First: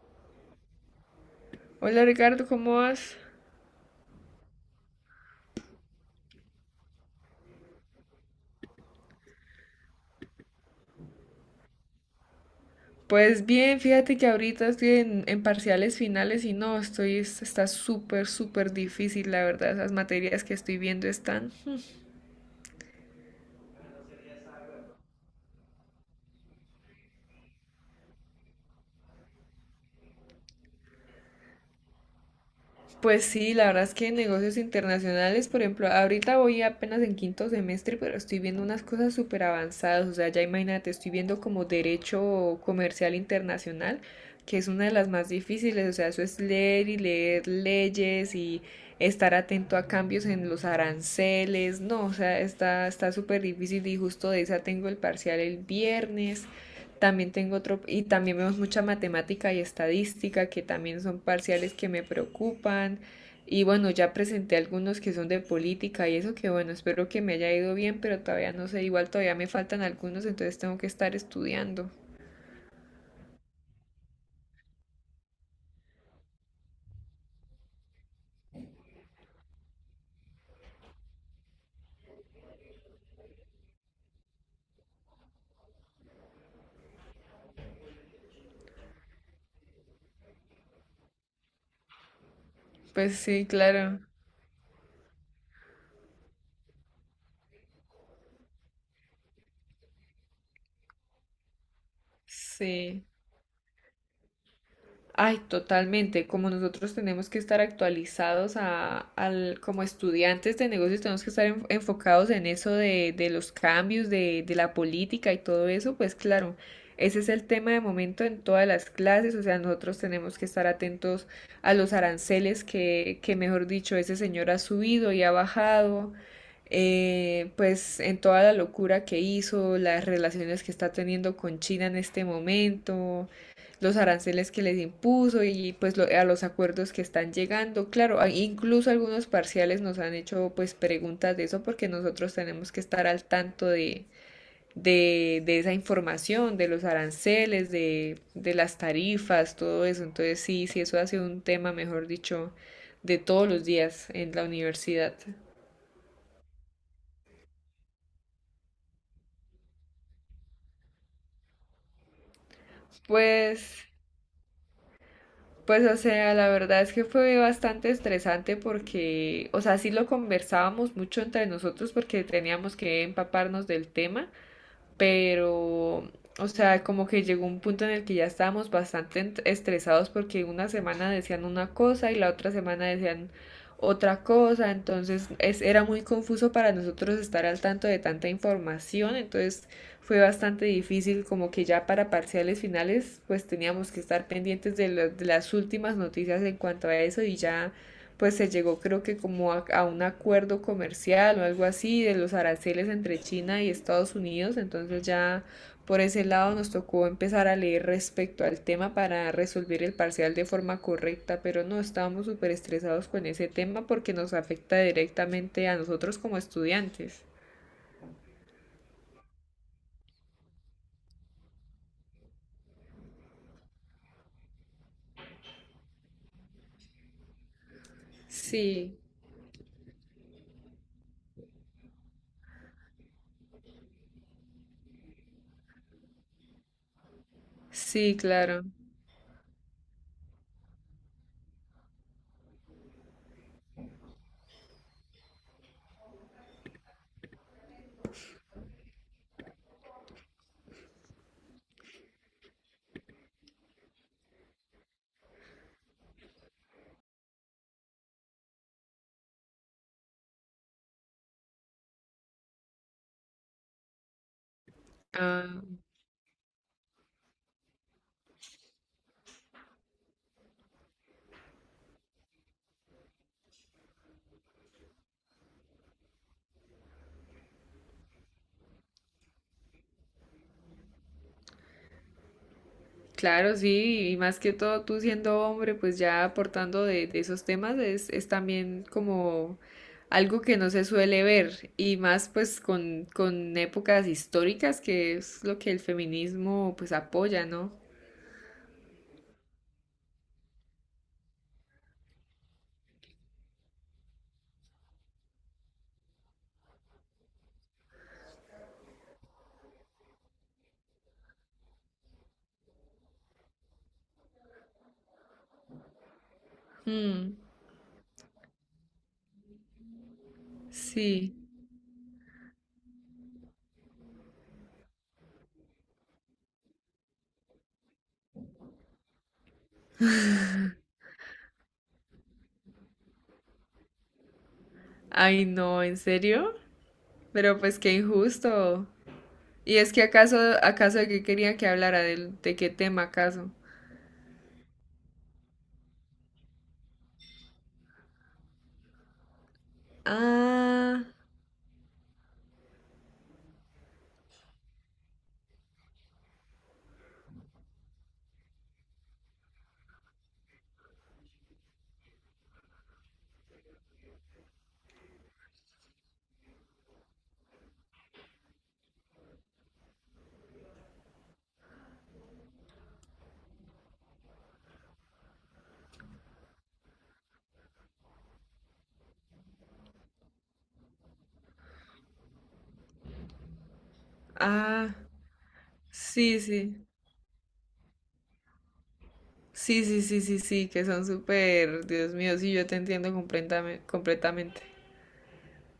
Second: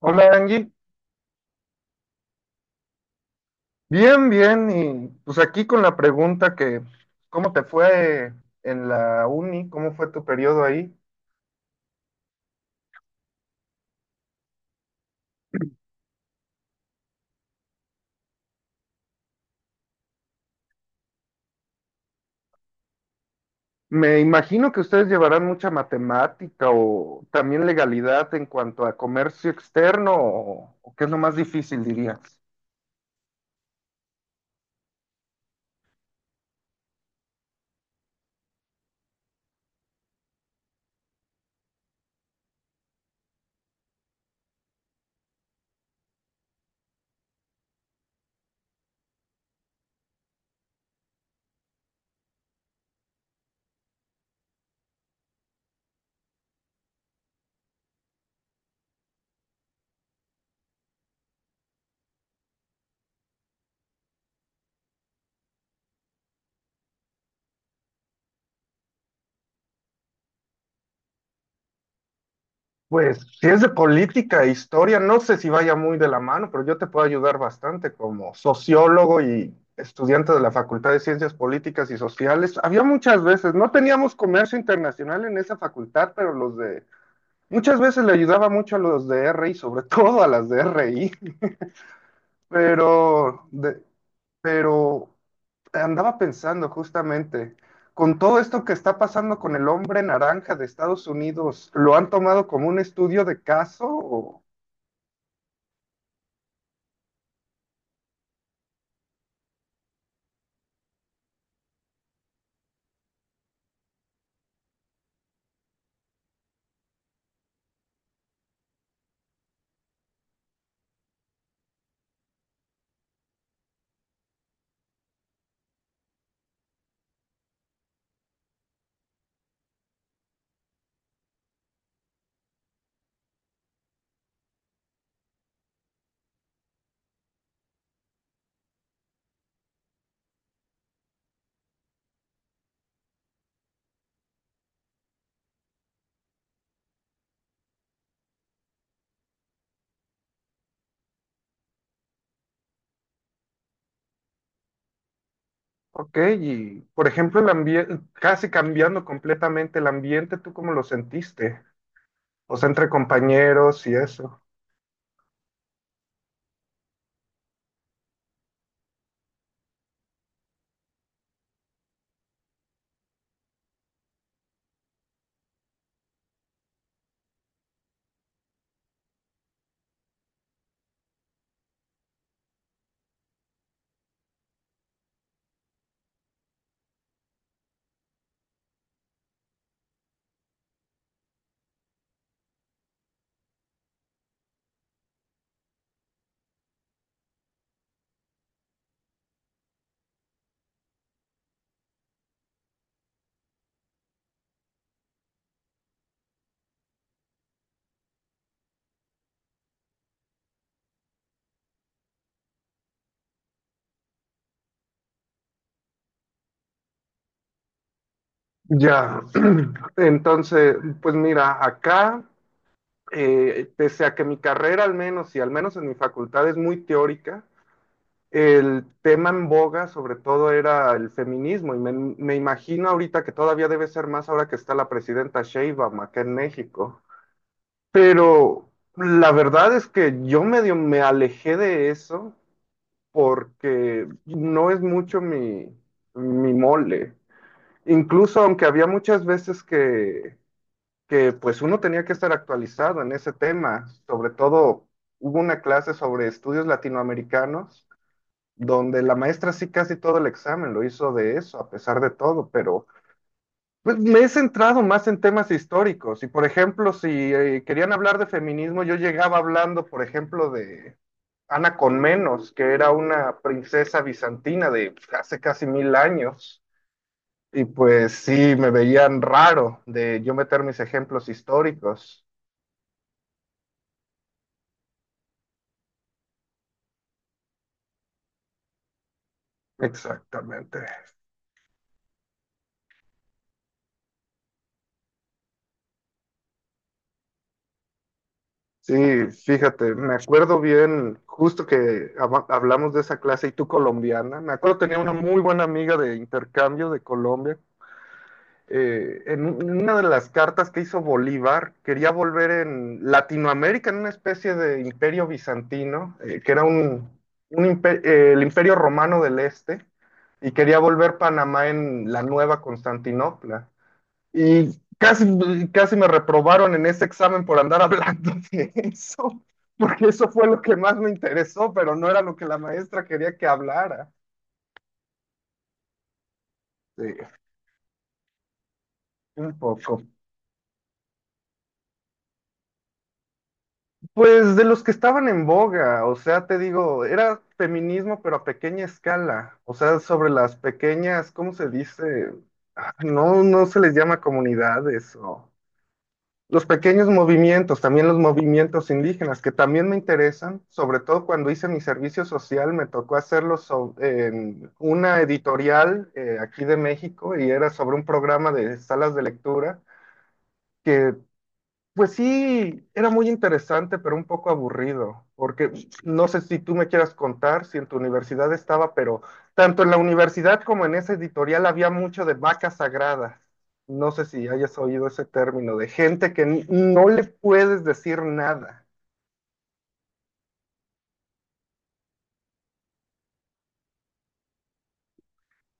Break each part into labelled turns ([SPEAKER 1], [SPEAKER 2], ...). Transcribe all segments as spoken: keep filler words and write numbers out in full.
[SPEAKER 1] Hola Angie,
[SPEAKER 2] Hola Ricardo, ¿cómo vas?
[SPEAKER 1] bien, bien, y pues aquí con la pregunta que, ¿cómo te fue en la uni? ¿Cómo fue tu periodo ahí?
[SPEAKER 2] Pues bien, fíjate que ahorita estoy en, en parciales finales y no, estoy, es- está súper, súper difícil, la verdad, esas materias que estoy viendo están.
[SPEAKER 1] Me imagino que ustedes llevarán mucha matemática o también legalidad en cuanto a comercio externo, o, o qué es lo más difícil, dirías.
[SPEAKER 2] Pues sí, la verdad es que negocios internacionales, por ejemplo, ahorita voy apenas en quinto semestre, pero estoy viendo unas cosas súper avanzadas, o sea, ya imagínate, estoy viendo como derecho comercial internacional, que es una de las más difíciles, o sea, eso es leer y leer leyes y estar atento a cambios en los aranceles, no, o sea, está está súper difícil y justo de esa tengo el parcial el viernes. También tengo otro, y también vemos mucha matemática y estadística, que también son parciales que me preocupan. Y bueno, ya presenté algunos que son de política y eso que bueno, espero que me haya ido bien, pero todavía no sé, igual todavía me faltan algunos, entonces tengo que estar estudiando.
[SPEAKER 1] Pues si es de política e historia, no sé si vaya muy de la mano, pero yo te puedo ayudar bastante como sociólogo y estudiante de la Facultad de Ciencias Políticas y Sociales. Había muchas veces, no teníamos comercio internacional en esa facultad, pero los de, muchas veces le ayudaba mucho a los de R I, sobre todo a las de R I,
[SPEAKER 2] Pues sí,
[SPEAKER 1] pero de-
[SPEAKER 2] claro.
[SPEAKER 1] pero andaba pensando justamente, con todo esto que está pasando con el hombre naranja de Estados Unidos, ¿lo han tomado como un
[SPEAKER 2] Sí.
[SPEAKER 1] estudio de caso? O,
[SPEAKER 2] Ay, totalmente. Como nosotros tenemos que estar actualizados a, al, como estudiantes de negocios, tenemos que estar en- enfocados en eso de, de los cambios, de, de la política y todo eso, pues claro, ese es el tema de momento en todas las clases. O sea, nosotros tenemos que estar atentos a los aranceles que, que mejor dicho, ese señor ha subido y ha bajado. Eh, pues en toda la locura que hizo, las relaciones que está teniendo con China en este momento, los aranceles que les impuso y pues lo- a los acuerdos que están llegando. Claro, incluso algunos parciales nos han hecho pues preguntas de eso porque nosotros tenemos que estar al tanto de, de, de esa información, de los aranceles, de, de las tarifas, todo eso. Entonces sí, sí, eso ha sido un tema, mejor dicho, de todos los días en la universidad.
[SPEAKER 1] ok, y por ejemplo, el ambiente, casi cambiando completamente el ambiente, ¿tú cómo lo sentiste? O sea, entre
[SPEAKER 2] Pues.
[SPEAKER 1] compañeros y eso.
[SPEAKER 2] Pues, o sea, la verdad es que fue bastante estresante porque, o sea, sí lo conversábamos mucho entre nosotros porque teníamos que empaparnos del tema, pero, o sea, como que llegó un punto en el que ya estábamos bastante ent- estresados porque una semana decían una cosa y la otra semana decían otra cosa, entonces es, era muy confuso para nosotros estar al tanto de tanta información, entonces fue bastante difícil, como que ya para parciales finales, pues teníamos que estar pendientes de, lo- de las últimas noticias en cuanto a eso y ya pues se llegó creo que como a, a, un acuerdo comercial o algo así de los aranceles entre China y Estados Unidos, entonces ya por ese lado nos tocó empezar a leer respecto al tema para resolver el parcial de forma correcta, pero no estábamos súper estresados con ese tema porque nos afecta directamente a nosotros como estudiantes.
[SPEAKER 1] Ya, entonces, pues mira, acá, eh, pese a que mi carrera al menos, y al menos en mi facultad es muy teórica, el
[SPEAKER 2] Sí,
[SPEAKER 1] tema en boga sobre todo era el feminismo y me, me imagino ahorita que todavía debe ser más ahora que está la presidenta Sheinbaum acá en México.
[SPEAKER 2] sí, claro.
[SPEAKER 1] Pero la verdad es que yo medio me alejé de eso porque no es mucho mi, mi mole. Incluso aunque había muchas veces que, que pues uno tenía que estar actualizado en ese tema, sobre todo hubo una clase sobre estudios latinoamericanos donde la maestra sí casi todo el examen lo hizo de eso, a pesar de todo, pero pues, me he centrado más en temas
[SPEAKER 2] Ah.
[SPEAKER 1] históricos. Y por ejemplo, si eh, querían hablar de feminismo, yo llegaba hablando, por ejemplo, de Ana Conmenos, que era una princesa bizantina de hace casi mil años. Y pues sí, me veían raro de yo meter mis ejemplos históricos.
[SPEAKER 2] Claro, sí, y más que todo tú siendo hombre, pues ya aportando de, de esos temas es, es también como algo que no
[SPEAKER 1] Exactamente.
[SPEAKER 2] se suele ver, y más pues con, con épocas históricas, que es lo que el feminismo pues apoya, ¿no?
[SPEAKER 1] Sí, fíjate, me acuerdo bien, justo que hab- hablamos de esa clase y tú colombiana, me acuerdo tenía una muy buena amiga de intercambio de Colombia, eh, en un- en una de las cartas que hizo Bolívar, quería volver en Latinoamérica, en una especie de imperio bizantino, eh, que era un,
[SPEAKER 2] Mm,
[SPEAKER 1] un impe- eh, el imperio romano del este, y quería volver
[SPEAKER 2] sí.
[SPEAKER 1] Panamá en la nueva Constantinopla. Y casi, casi me reprobaron en ese examen por andar hablando de eso, porque eso fue lo que más me interesó, pero no era lo que la maestra quería que hablara.
[SPEAKER 2] Ay, no, ¿en serio?
[SPEAKER 1] Sí,
[SPEAKER 2] Pero pues qué injusto.
[SPEAKER 1] un
[SPEAKER 2] ¿Y es
[SPEAKER 1] poco.
[SPEAKER 2] que acaso, acaso de qué querían que hablara? ¿De, de qué tema acaso?
[SPEAKER 1] Pues de los que estaban en boga, o sea, te digo, era feminismo, pero a pequeña escala, o sea, sobre las
[SPEAKER 2] Ah,
[SPEAKER 1] pequeñas, ¿cómo se dice? Ah, no, no se les llama comunidades o los pequeños movimientos, también los movimientos indígenas, que también me interesan, sobre todo cuando hice mi servicio social, me tocó hacerlo so- en una editorial eh, aquí de México y era sobre un programa de salas de lectura que pues sí, era muy interesante, pero un poco aburrido, porque no sé si tú me quieras contar si en tu universidad estaba, pero tanto en la universidad como en esa editorial había mucho de vacas sagradas. No sé si hayas
[SPEAKER 2] ah,
[SPEAKER 1] oído ese término, de gente
[SPEAKER 2] sí,
[SPEAKER 1] que n-
[SPEAKER 2] sí.
[SPEAKER 1] no le puedes decir nada.
[SPEAKER 2] Sí, sí, sí, sí, sí, que son súper, Dios mío, sí, yo te entiendo completame- completamente.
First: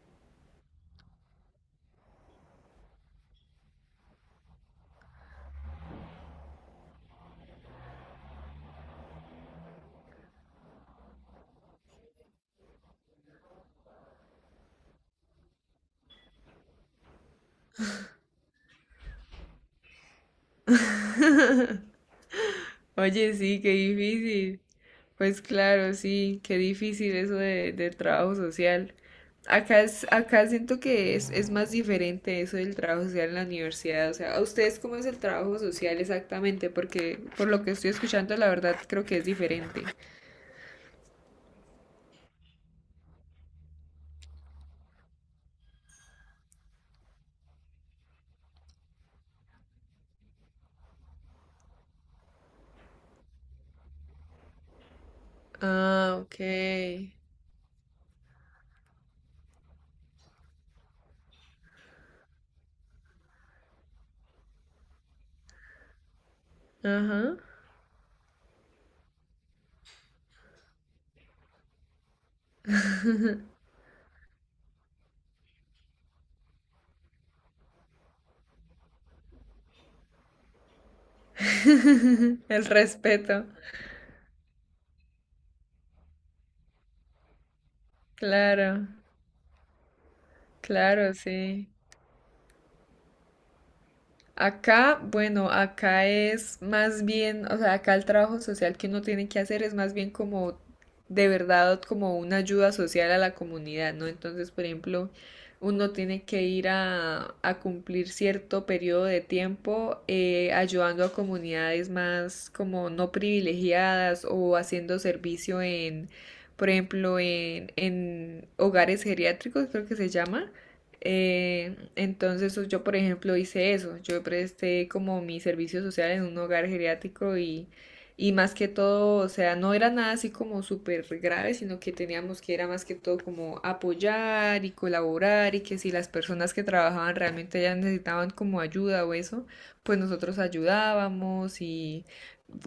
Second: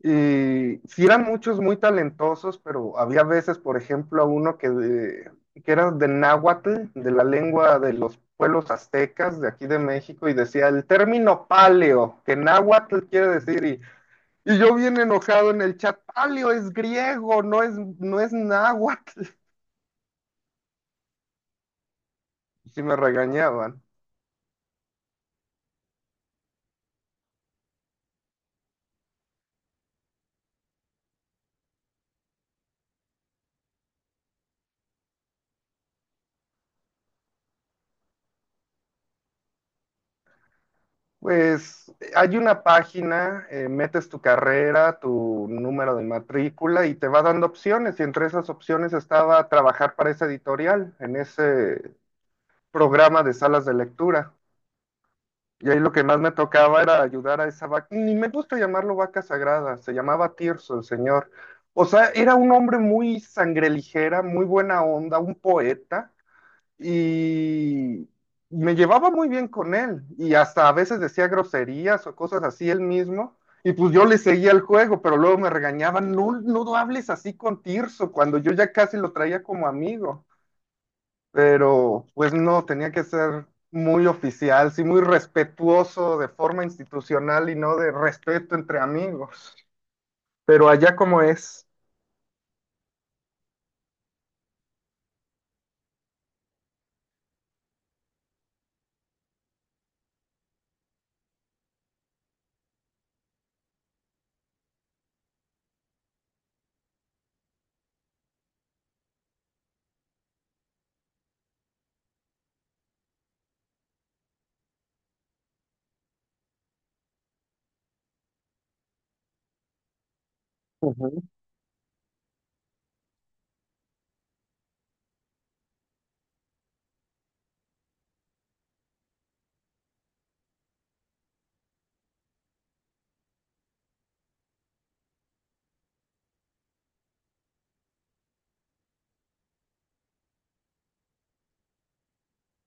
[SPEAKER 1] Y sí eran muchos muy talentosos, pero había veces, por ejemplo, a uno que, de- que era de náhuatl, de la lengua de los pueblos aztecas de aquí de México, y decía el término paleo, que náhuatl quiere decir, y, y yo bien enojado en el chat, paleo es griego, no es, no es náhuatl. Y sí me
[SPEAKER 2] Oye, sí, qué
[SPEAKER 1] regañaban.
[SPEAKER 2] difícil. Pues claro, sí, qué difícil eso de, del trabajo social. Acá es, acá siento que es, es más diferente eso del trabajo social en la universidad. O sea, ¿a ustedes cómo es el trabajo social exactamente? Porque por lo que estoy escuchando, la verdad creo que es diferente.
[SPEAKER 1] Pues hay una página, eh, metes tu carrera, tu número de matrícula y te va dando opciones. Y entre esas opciones estaba trabajar para esa editorial, en ese programa de salas de lectura. Y ahí lo que más
[SPEAKER 2] Ah,
[SPEAKER 1] me
[SPEAKER 2] ok.
[SPEAKER 1] tocaba era ayudar a esa vaca, ni me gusta llamarlo vaca sagrada, se llamaba Tirso el señor. O sea, era un hombre muy sangre ligera, muy buena onda, un poeta
[SPEAKER 2] Ajá.
[SPEAKER 1] y me llevaba muy bien con él y hasta a veces decía groserías o cosas así él mismo y pues yo le seguía el juego, pero luego me regañaban, no, no hables así con Tirso cuando yo ya casi lo traía como amigo, pero pues no,
[SPEAKER 2] El
[SPEAKER 1] tenía que ser
[SPEAKER 2] respeto.
[SPEAKER 1] muy oficial, sí, muy respetuoso de forma institucional y no de respeto entre
[SPEAKER 2] Claro,
[SPEAKER 1] amigos, pero allá
[SPEAKER 2] claro,
[SPEAKER 1] como es.
[SPEAKER 2] sí. Acá, bueno, acá es más bien, o sea, acá el trabajo social que uno tiene que hacer es más bien como de verdad como una ayuda social a la comunidad, ¿no? Entonces, por ejemplo, uno tiene que ir a, a cumplir cierto periodo de tiempo eh, ayudando a comunidades más como no privilegiadas o haciendo servicio en, por ejemplo, en, en hogares geriátricos, creo que se llama.
[SPEAKER 1] Ujú.
[SPEAKER 2] Eh, entonces pues, yo, por ejemplo, hice eso. Yo presté como mi servicio social en un hogar geriátrico y, y más que todo, o sea, no era nada así como súper grave, sino que teníamos que era más que todo como apoyar y colaborar y que si las personas que trabajaban realmente ya necesitaban como ayuda o eso, pues nosotros ayudábamos y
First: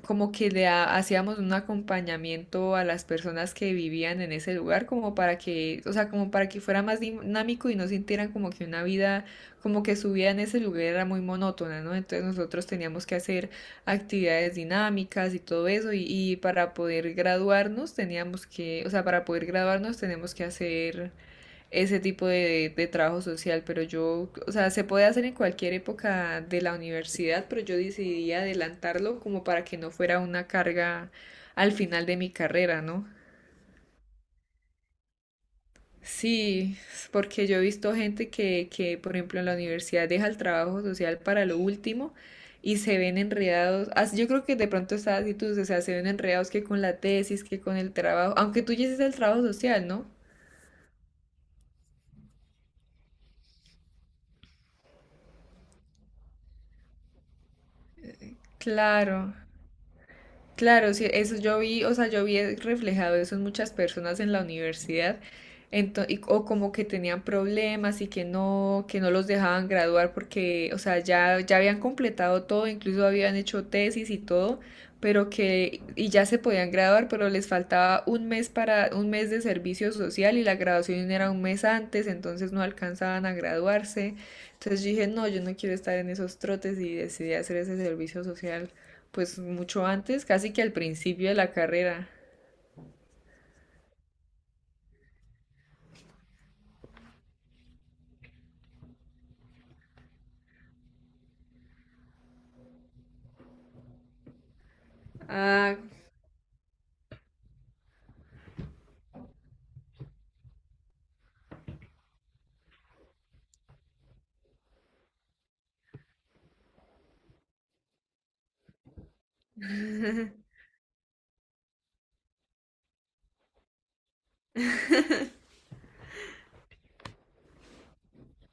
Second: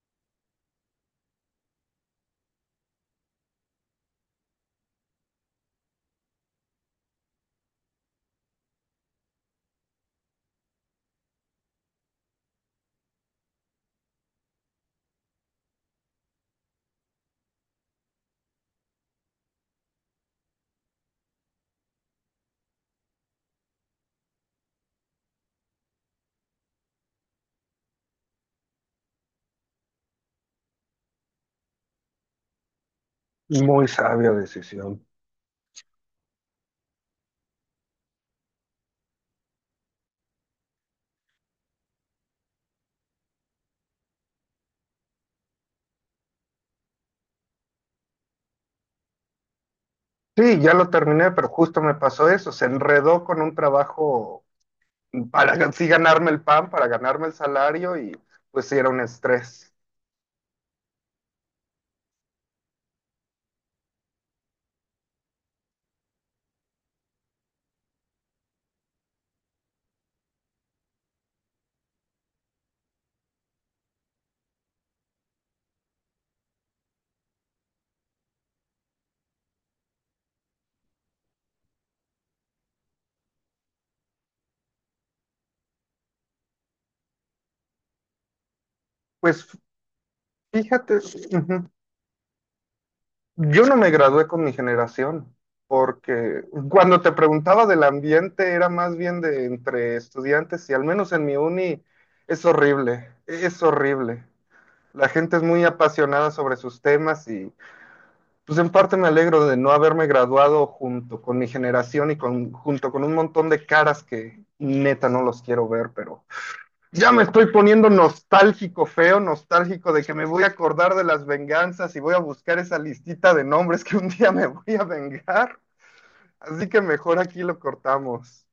[SPEAKER 2] como que le ha- hacíamos un acompañamiento a las personas que vivían en ese lugar, como para que, o sea, como para que fuera más dinámico y no sintieran como que una vida, como que su vida en ese lugar era muy monótona, ¿no? Entonces nosotros teníamos que hacer actividades dinámicas y todo eso, y, y para poder graduarnos teníamos que, o sea, para poder graduarnos tenemos que hacer ese tipo de, de trabajo social, pero yo, o sea, se puede hacer en cualquier época de la universidad, pero yo decidí adelantarlo como para que no fuera una carga al final de mi carrera, ¿no?
[SPEAKER 1] Muy sabia decisión.
[SPEAKER 2] Sí, porque yo he visto gente que, que, por ejemplo, en la universidad deja el trabajo social para lo último y se ven enredados. as- Yo creo que de pronto esa actitud, o sea, se ven enredados que con la tesis, que con el trabajo, aunque tú ya hiciste el trabajo social, ¿no?
[SPEAKER 1] Sí, ya lo terminé, pero justo me pasó eso. Se enredó con un trabajo para gan- sí ganarme el pan, para ganarme el salario y pues sí era un
[SPEAKER 2] Claro.
[SPEAKER 1] estrés.
[SPEAKER 2] Claro, sí, eso yo vi, o sea, yo vi reflejado eso en muchas personas en la universidad, ento- y- o como que tenían problemas y que no, que no los dejaban graduar porque, o sea, ya, ya habían completado todo, incluso habían hecho tesis y todo, pero que, y ya se podían graduar, pero les faltaba un mes para, un mes de servicio social y la graduación era un mes antes, entonces no alcanzaban a graduarse. Entonces yo dije, no, yo no quiero estar en esos trotes y decidí hacer ese servicio social pues
[SPEAKER 1] Pues
[SPEAKER 2] mucho antes, casi que al
[SPEAKER 1] fíjate,
[SPEAKER 2] principio de la
[SPEAKER 1] ujú,
[SPEAKER 2] carrera.
[SPEAKER 1] yo no me gradué con mi generación, porque cuando te preguntaba del ambiente era más bien de entre estudiantes y al menos en mi uni es horrible, es horrible. La gente es muy
[SPEAKER 2] Ah,
[SPEAKER 1] apasionada sobre sus temas y pues en parte me alegro de no haberme graduado junto con mi generación y con, junto con un montón de caras que neta no los quiero ver, pero ya me estoy poniendo nostálgico, feo, nostálgico de que me voy a acordar de las venganzas y voy a buscar esa listita de nombres que un día me voy a vengar. Así que mejor aquí lo cortamos.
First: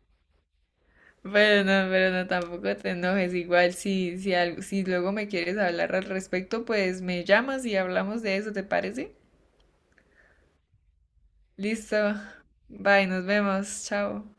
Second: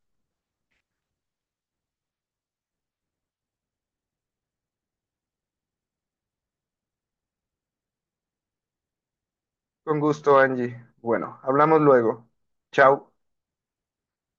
[SPEAKER 2] pero no, pero no, tampoco te enojes. Igual si, si, al- si luego me quieres hablar al respecto, pues me llamas y hablamos de eso, ¿te parece?
[SPEAKER 1] Con gusto, Angie. Bueno, hablamos
[SPEAKER 2] Listo.
[SPEAKER 1] luego.
[SPEAKER 2] Bye,
[SPEAKER 1] Chao.
[SPEAKER 2] nos vemos. Chao.